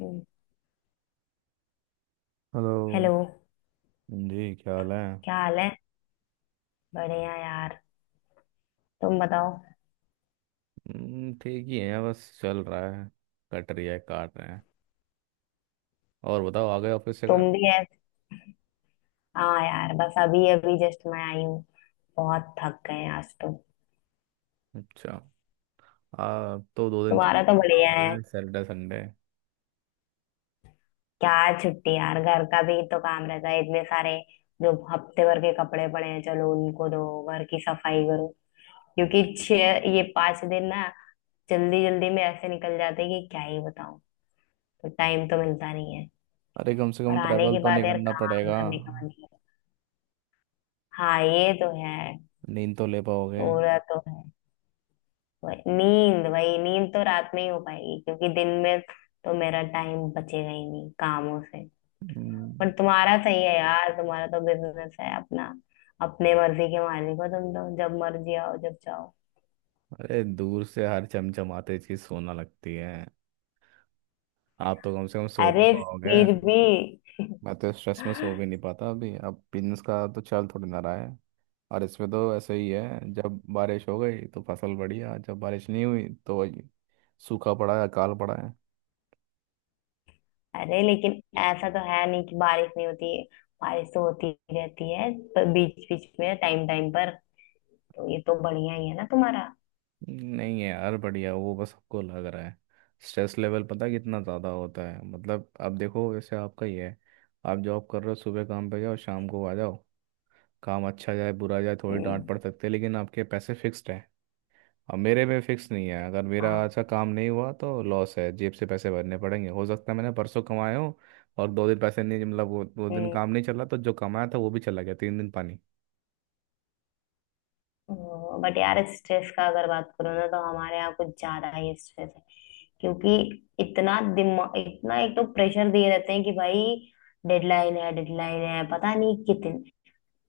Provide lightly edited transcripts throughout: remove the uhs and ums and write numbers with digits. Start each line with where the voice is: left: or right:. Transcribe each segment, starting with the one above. left: हम्म,
right: hello
left: hello.
right: जी क्या हाल है?
left: क्या हाल है? बढ़िया यार, तुम बताओ।
right: ठीक ही है, बस चल रहा है। कट रही है, काट रहे हैं। और बताओ, आ गए ऑफिस से घर?
left: तुम भी है? हाँ यार, बस अभी अभी जस्ट मैं आई हूँ। बहुत थक गए हैं आज तो।
right: अच्छा, आ तो 2 दिन
left: तुम्हारा
right: छुट्टी
left: तो बढ़िया
right: लगाओगे
left: है।
right: Saturday Sunday.
left: क्या छुट्टी यार, घर का भी तो काम रहता है इतने सारे। जो हफ्ते भर के कपड़े पड़े हैं चलो उनको दो, घर की सफाई करो। क्योंकि छह ये 5 दिन ना जल्दी जल्दी में ऐसे निकल जाते हैं कि क्या ही बताऊं। तो टाइम तो मिलता नहीं है।
right: अरे, कम से
left: और
right: कम
left: आने
right: ट्रैवल
left: के
right: तो नहीं
left: बाद यार
right: करना
left: काम
right: पड़ेगा।
left: करने का मन नहीं है। हाँ ये तो है।
right: नींद तो ले पाओगे।
left: पूरा तो है। वही नींद, वही नींद तो रात में ही हो पाएगी क्योंकि दिन में तो मेरा टाइम बचेगा ही नहीं कामों से।
right: हम्म।
left: पर तुम्हारा सही है यार, तुम्हारा तो बिजनेस है अपना। अपने मर्जी के मालिक हो तुम, तो जब मर्जी आओ जब चाहो।
right: अरे, दूर से हर चमचमाते चीज सोना लगती है। आप तो कम से कम सो तो
left: अरे,
right: पाओगे।
left: फिर भी।
right: मैं तो स्ट्रेस में सो भी नहीं पाता अभी, अब बिजनेस का तो चल थोड़ी ना रहा है। और इसमें तो ऐसे ही है, जब बारिश हो गई तो फसल बढ़िया, जब बारिश नहीं हुई तो वही सूखा पड़ा है, अकाल पड़ा है।
left: अरे लेकिन ऐसा तो है नहीं कि बारिश नहीं होती है। बारिश तो होती ही रहती है पर बीच बीच में, टाइम टाइम पर। तो ये तो बढ़िया ही है ना तुम्हारा।
right: नहीं है यार बढ़िया, वो बस सबको लग रहा है। स्ट्रेस लेवल पता है कितना ज़्यादा होता है? मतलब अब देखो, वैसे आपका ही है, आप जॉब कर रहे हो, सुबह काम पे जाओ, शाम को आ जाओ। काम अच्छा जाए बुरा जाए, थोड़ी डांट
left: हम्म।
right: पड़ सकती है, लेकिन आपके पैसे फिक्स्ड है। अब मेरे में फिक्स नहीं है, अगर मेरा
left: हाँ।
right: अच्छा काम नहीं हुआ तो लॉस है, जेब से पैसे भरने पड़ेंगे। हो सकता है मैंने परसों कमाए हो और 2 दिन पैसे नहीं, मतलब वो 2 दिन
left: हम्म।
right: काम नहीं चला तो जो कमाया था वो भी चला गया, 3 दिन पानी।
left: बट यार स्ट्रेस का अगर बात करो ना, तो हमारे यहाँ कुछ ज्यादा ही स्ट्रेस है। क्योंकि इतना दिमाग, इतना एक तो प्रेशर दिए रहते हैं कि भाई डेडलाइन है, डेडलाइन है, पता नहीं कितने।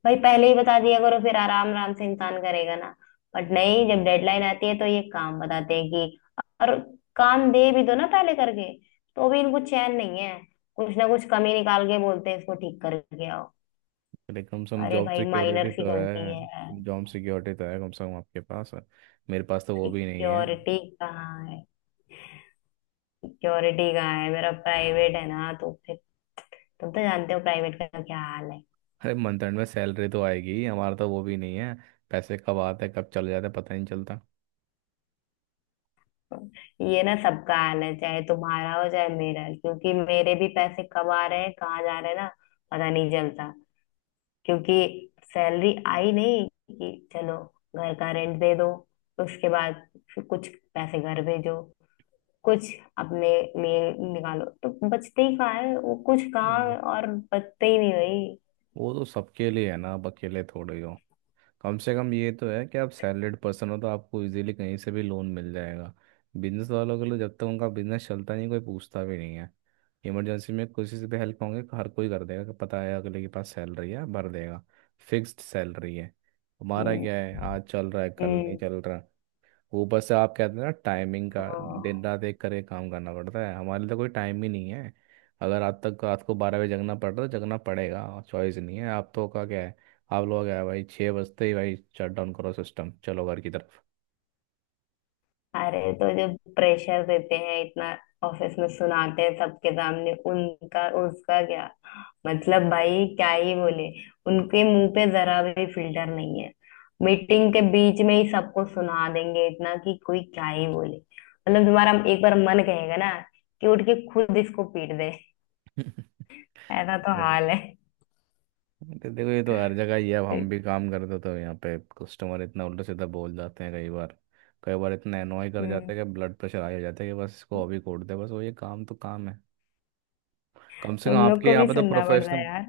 left: भाई पहले ही बता दिया करो फिर आराम आराम से इंसान करेगा ना। बट नहीं, जब डेडलाइन आती है तो ये काम बताते हैं कि, और काम दे भी दो ना पहले करके तो भी इनको चैन नहीं है। कुछ ना कुछ कमी निकाल के बोलते हैं, इसको ठीक करके आओ।
right: लेकिन कम से कम
left: अरे
right: जॉब
left: भाई
right: सिक्योरिटी
left: माइनर सी
right: तो
left: गलती है।
right: है, जॉब सिक्योरिटी तो है कम से कम आपके पास, मेरे पास तो वो भी नहीं है।
left: सिक्योरिटी कहाँ है? सिक्योरिटी का है, मेरा प्राइवेट है ना तो फिर। तुम तो जानते हो प्राइवेट का क्या हाल है।
right: अरे मंथ एंड में सैलरी तो आएगी, हमारा तो वो भी नहीं है। पैसे कब आते हैं कब चले जाते हैं पता ही नहीं चलता।
left: ये ना सबका हाल है, चाहे तुम्हारा हो चाहे मेरा, क्योंकि मेरे भी पैसे कब आ रहे हैं कहाँ जा रहे हैं ना, पता नहीं चलता। क्योंकि सैलरी आई नहीं कि चलो घर का रेंट दे दो, उसके बाद फिर कुछ पैसे घर भेजो, कुछ अपने लिए निकालो, तो बचते ही कहाँ है वो कुछ कहाँ?
right: वो
left: और बचते ही नहीं भाई।
right: वो तो सबके लिए है ना, अब अकेले थोड़े हो। कम से कम ये तो है कि आप सैलरीड पर्सन हो तो आपको इजीली कहीं से भी लोन मिल जाएगा। बिजनेस वालों के लिए जब तक उनका बिजनेस चलता नहीं कोई पूछता भी नहीं है। इमरजेंसी में किसी से भी हेल्प होंगे, हर कोई कर देगा कि पता है अगले के पास सैलरी है, भर देगा। फिक्स्ड सैलरी है। हमारा
left: हम्म।
right: क्या है, आज चल रहा है कल नहीं
left: हम्म।
right: चल रहा। ऊपर से आप कहते हैं ना टाइमिंग का, दिन
left: हाँ।
right: रात एक करके काम करना पड़ता है। हमारे लिए तो कोई टाइम ही नहीं है, अगर रात तक रात को 12 बजे जगना पड़ रहा है तो जगना पड़ेगा। चॉइस नहीं है। आप तो का क्या है, आप लोग क्या है, भाई 6 बजते ही भाई शट डाउन करो सिस्टम, चलो घर की तरफ।
left: अरे तो जो प्रेशर देते हैं इतना, ऑफिस में सुनाते हैं सबके सामने, उनका उसका क्या? मतलब भाई क्या ही बोले। उनके मुंह पे जरा भी फिल्टर नहीं है। मीटिंग के बीच में ही सबको सुना देंगे इतना कि कोई क्या ही बोले, मतलब तुम्हारा एक बार मन कहेगा ना कि उठ के खुद इसको पीट दे। ऐसा तो
right: हम्म।
left: हाल है।
right: देखो ये तो हर जगह ही है। अब हम भी काम करते तो यहाँ पे कस्टमर इतना उल्टा सीधा बोल जाते हैं कई बार। कई बार इतना एनॉय कर
left: हम्म,
right: जाते हैं कि ब्लड प्रेशर हाई हो जाता है, कि बस इसको अभी कोड दे, बस वो ये काम, तो काम है। कम से कम
left: तुम लोग
right: आपके
left: को
right: यहाँ
left: भी
right: पे तो
left: सुनना पड़ता है
right: प्रोफेशनल।
left: यार।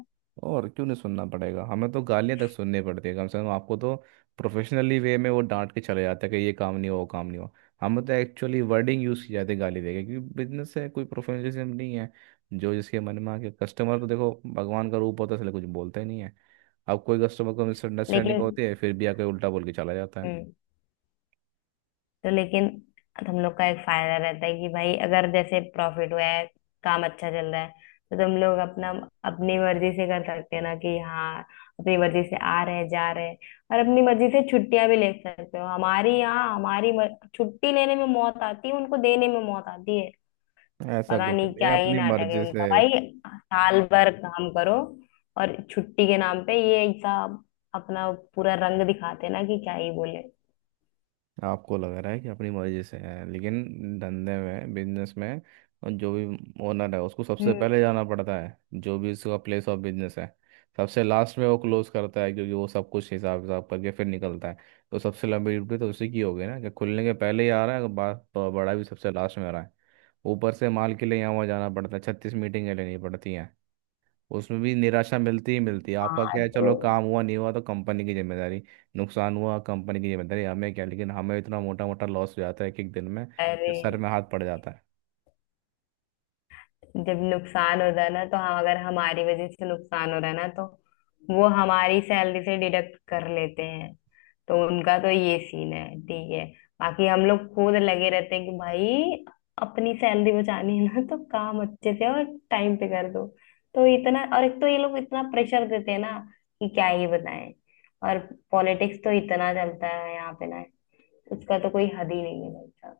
right: और क्यों नहीं सुनना पड़ेगा, हमें तो गालियां तक सुननी पड़ती है। कम से कम आपको तो प्रोफेशनली वे में वो डांट के चले जाते हैं कि ये काम नहीं हुआ वो काम नहीं हुआ। हमें तो एक्चुअली वर्डिंग यूज़ की जाती है गाली देके, क्योंकि बिजनेस है, कोई प्रोफेशनलिज्म नहीं है। जो जिसके मन में आके, कस्टमर तो देखो भगवान का रूप होता है, इसलिए कुछ बोलता ही नहीं है। अब कोई कस्टमर को मिसअंडरस्टैंडिंग
left: लेकिन
right: होती है, फिर भी आके उल्टा बोल के चला जाता है।
left: हम्म, तो लेकिन हम लोग का एक फायदा रहता है कि भाई अगर जैसे प्रॉफिट हुआ है, काम अच्छा चल रहा है, तो तुम लोग अपना, अपनी मर्जी से कर सकते हैं ना कि हाँ, अपनी मर्जी से आ रहे हैं जा रहे हैं। और अपनी मर्जी से छुट्टियां भी ले सकते हो। हमारी यहाँ हमारी छुट्टी लेने में मौत आती है, उनको देने में मौत आती है।
right: ऐसा
left: पता
right: कुछ
left: नहीं
right: नहीं है
left: क्या ही
right: अपनी
left: नाटक है
right: मर्जी से।
left: उनका भाई। साल भर काम करो और छुट्टी के नाम पे ये ऐसा अपना पूरा रंग दिखाते हैं ना कि क्या ही बोले।
right: आपको लग रहा है कि अपनी मर्जी से है, लेकिन धंधे में, बिजनेस में, और जो भी ओनर है उसको सबसे
left: हम्म।
right: पहले जाना पड़ता है जो भी उसका प्लेस ऑफ बिजनेस है। सबसे लास्ट में वो क्लोज करता है, क्योंकि वो सब कुछ हिसाब हिसाब करके फिर निकलता है। तो सबसे लंबी ड्यूटी तो उसी की होगी ना, कि खुलने के पहले ही आ रहा है, बात तो बड़ा भी सबसे लास्ट में आ रहा है। ऊपर से माल के लिए यहाँ वहाँ जाना पड़ता है, 36 मीटिंगें लेनी पड़ती हैं। उसमें भी निराशा मिलती ही मिलती है। आपका
left: हाँ
right: क्या है, चलो
left: तो,
right: काम हुआ नहीं हुआ तो कंपनी की जिम्मेदारी, नुकसान हुआ कंपनी की जिम्मेदारी, हमें क्या। लेकिन हमें इतना मोटा मोटा लॉस हो जाता है कि एक दिन में कि
left: अरे
right: सर में हाथ पड़ जाता है।
left: जब नुकसान हो जाए ना तो हम, अगर हमारी वजह से नुकसान हो रहा है ना तो वो हमारी सैलरी से डिडक्ट कर लेते हैं। तो उनका तो ये सीन है, ठीक है। बाकी हम लोग खुद लगे रहते हैं कि भाई अपनी सैलरी बचानी है ना, तो काम अच्छे से और टाइम पे कर दो। तो इतना, और एक तो ये लोग इतना प्रेशर देते हैं ना कि क्या ही बताएं। और पॉलिटिक्स तो इतना चलता है यहाँ पे ना, उसका तो कोई हद ही नहीं है भाई साहब।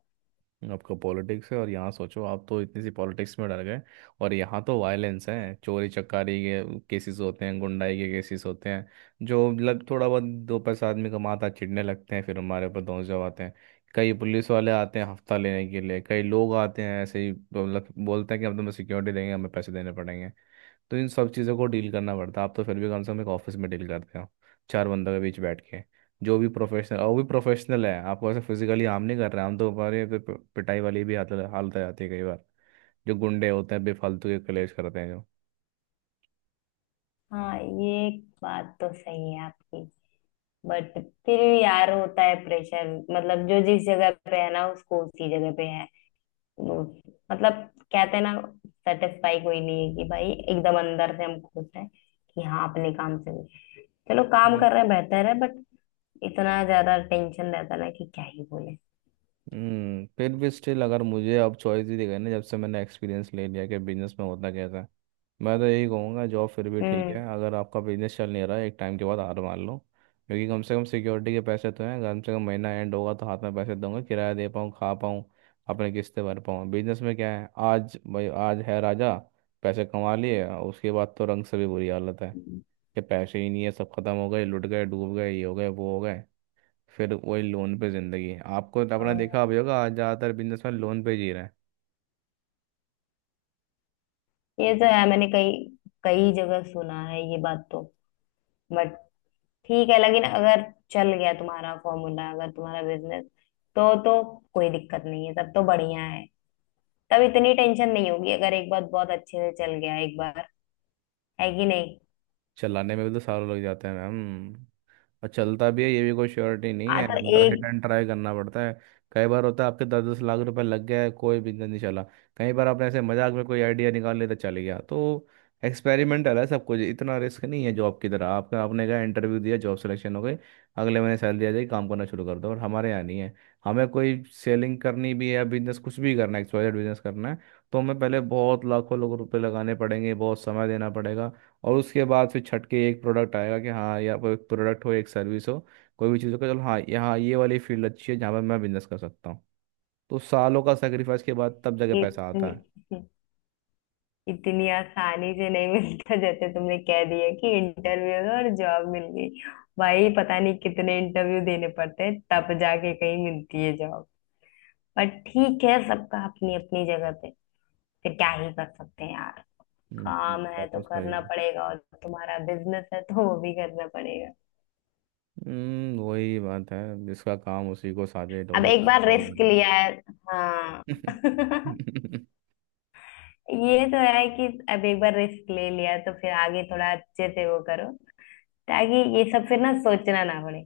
right: आपका पॉलिटिक्स है, और यहाँ सोचो, आप तो इतनी सी पॉलिटिक्स में डर गए, और यहाँ तो वायलेंस है, चोरी चकारी के केसेस होते हैं, गुंडाई के केसेस होते हैं। जो लग थोड़ा बहुत दो पैसा आदमी कमाता है, चिढ़ने लगते हैं, फिर हमारे ऊपर धौंस जमाते हैं। कई पुलिस वाले आते हैं हफ्ता लेने के लिए, कई लोग आते हैं ऐसे ही, मतलब बोलते हैं कि हम तुम्हें सिक्योरिटी देंगे, हमें पैसे देने पड़ेंगे। तो इन सब चीज़ों को डील करना पड़ता है। आप तो फिर भी कम से कम एक ऑफिस में डील करते हो, चार बंदों के बीच बैठ के, जो भी प्रोफेशनल। और वो भी प्रोफेशनल है, आपको ऐसे फिजिकली हार्म नहीं कर रहे। हम तो हमारे पे- पे- पिटाई वाली भी हालत हालत आ जाती है कई बार। जो गुंडे होते हैं बेफालतू के कलेश करते हैं। जो
left: हाँ, ये एक बात तो सही है आपकी। बट फिर भी यार होता है प्रेशर। मतलब जो जिस जगह पे है ना, उसको उसी जगह पे है। वो- मतलब, कहते हैं ना, सेटिस्फाई कोई नहीं है कि भाई एकदम अंदर से हम खुश हैं कि हाँ अपने काम से भी। चलो काम
right: Yeah।
left: कर रहे हैं बेहतर है, बट इतना ज्यादा टेंशन रहता है ना कि क्या ही बोले।
right: हम्म, फिर भी स्टिल अगर मुझे अब चॉइस ही दी गई ना, जब से मैंने एक्सपीरियंस ले लिया कि बिजनेस में होता कैसा है, मैं तो यही कहूँगा जॉब फिर भी ठीक
left: हम्म।
right: है। अगर आपका बिजनेस चल नहीं रहा है, एक टाइम के बाद हार मान लो, क्योंकि कम से कम सिक्योरिटी के पैसे तो हैं, कम से कम महीना एंड होगा तो हाथ में पैसे दूंगा, किराया दे पाऊँ, खा पाऊँ, अपने किस्तें भर पाऊँ। बिजनेस में क्या है, आज भाई आज है राजा, पैसे कमा लिए, उसके बाद तो रंग से भी बुरी हालत है।
left: हम्म।
right: कि पैसे ही नहीं है, सब खत्म हो गए, लुट गए, डूब गए, ये हो गए, वो हो गए। फिर वही लोन पे जिंदगी। आपको तो आपने देखा
left: हाँ।
right: भी होगा, आज ज़्यादातर बिजनेस में लोन पे जी रहे हैं।
left: ये तो है, मैंने कई कई जगह सुना है ये बात तो। बट ठीक है, लेकिन अगर चल गया तुम्हारा फॉर्मूला, अगर तुम्हारा बिजनेस, तो कोई दिक्कत नहीं है, तब तो बढ़िया है। तब इतनी टेंशन नहीं होगी अगर एक बार बहुत अच्छे से चल गया एक बार। है कि नहीं?
right: चलाने में भी तो सालों लग जाते हैं मैम, और चलता भी है ये भी कोई श्योरिटी नहीं
left: आ
right: है,
left: तो
right: मतलब हिट
left: एक
right: एंड ट्राई करना पड़ता है। कई बार होता है आपके दस दस लाख रुपए लग गया है, कोई बिजनेस नहीं चला। कई बार आपने ऐसे मजाक में कोई आइडिया निकाल लिया तो चल गया। तो एक्सपेरिमेंटल है सब कुछ, इतना रिस्क नहीं है जॉब की तरह। आपका, आपने कहा इंटरव्यू दिया, जॉब सिलेक्शन हो गई, अगले महीने सैलरी आ जाएगी, काम करना शुरू कर दो। और हमारे यहाँ नहीं है। हमें कोई सेलिंग करनी भी है या बिजनेस कुछ भी करना है, एक्सवाइजेड बिजनेस करना है, तो हमें पहले बहुत लाखों लोगों रुपए लगाने पड़ेंगे, बहुत समय देना पड़ेगा। और उसके बाद फिर छट के एक प्रोडक्ट आएगा कि हाँ, या कोई प्रोडक्ट हो, एक सर्विस हो, कोई भी चीज़ हो, कि चलो हाँ यहाँ ये वाली फील्ड अच्छी है जहाँ पर मैं बिजनेस कर सकता हूँ। तो सालों का सेक्रीफाइस के बाद तब जाके पैसा
left: इतनी
right: आता है।
left: इतनी आसानी से नहीं मिलता जैसे तुमने कह दिया कि इंटरव्यू और जॉब मिल गई। भाई पता नहीं कितने इंटरव्यू देने पड़ते हैं तब जाके कहीं मिलती है जॉब। पर ठीक है, सबका अपनी अपनी जगह पे, फिर क्या ही कर सकते हैं यार। काम है
right: बात
left: तो
right: तो सही
left: करना
right: है।
left: पड़ेगा, और तुम्हारा बिजनेस है तो वो भी करना पड़ेगा।
right: हम्म, वही बात है। जिसका काम उसी को, साजे
left: अब
right: डोली
left: एक
right: सारा
left: बार रिस्क
right: डोल
left: लिया है। हाँ।
right: बजे।
left: ये तो है कि अब एक बार रिस्क ले लिया तो फिर आगे थोड़ा अच्छे से वो करो, ताकि ये सब फिर ना सोचना ना पड़े।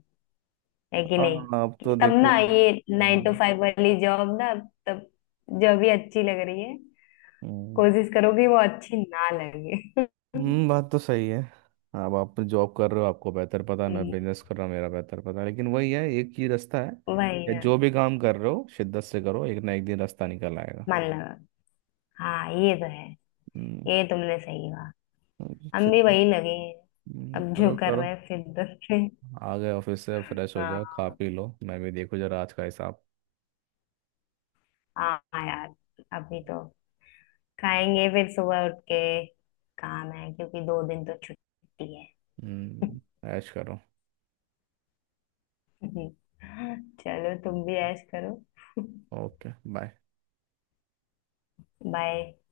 left: है कि नहीं?
right: हाँ, अब
left: कि
right: तो
left: तब
right: देखो।
left: ना ये नाइन टू
right: हम्म,
left: फाइव वाली जॉब ना, तब जो भी अच्छी लग रही है
right: हम्म।
left: कोशिश करोगे वो अच्छी ना लगे।
right: हम्म, बात तो सही है। अब आप जॉब कर रहे हो आपको बेहतर पता है, मैं
left: हम्म,
right: बिजनेस कर रहा हूँ मेरा बेहतर पता है, लेकिन वही है, एक ही रास्ता है,
left: वही
right: कि
left: ना।
right: जो भी काम कर रहे हो शिद्दत से करो, एक ना एक दिन रास्ता निकल आएगा।
left: मन लगा। हाँ ये तो है।
right: हम्म।
left: ये तुमने सही कहा। हम भी
right: शिद्दत।
left: वही लगे हैं। अब जो
right: करो
left: कर
right: करो।
left: रहे हैं फिर से।
right: आ गए ऑफिस से, फ्रेश हो
left: हाँ।
right: जाओ, खा पी लो। मैं भी देखो जरा आज का हिसाब।
left: हाँ यार, अभी तो खाएंगे, फिर सुबह उठ के काम है क्योंकि 2 दिन तो छुट्टी है।
right: हम्म ऐश करो।
left: चलो तुम भी ऐश करो।
right: Okay bye.
left: बाय।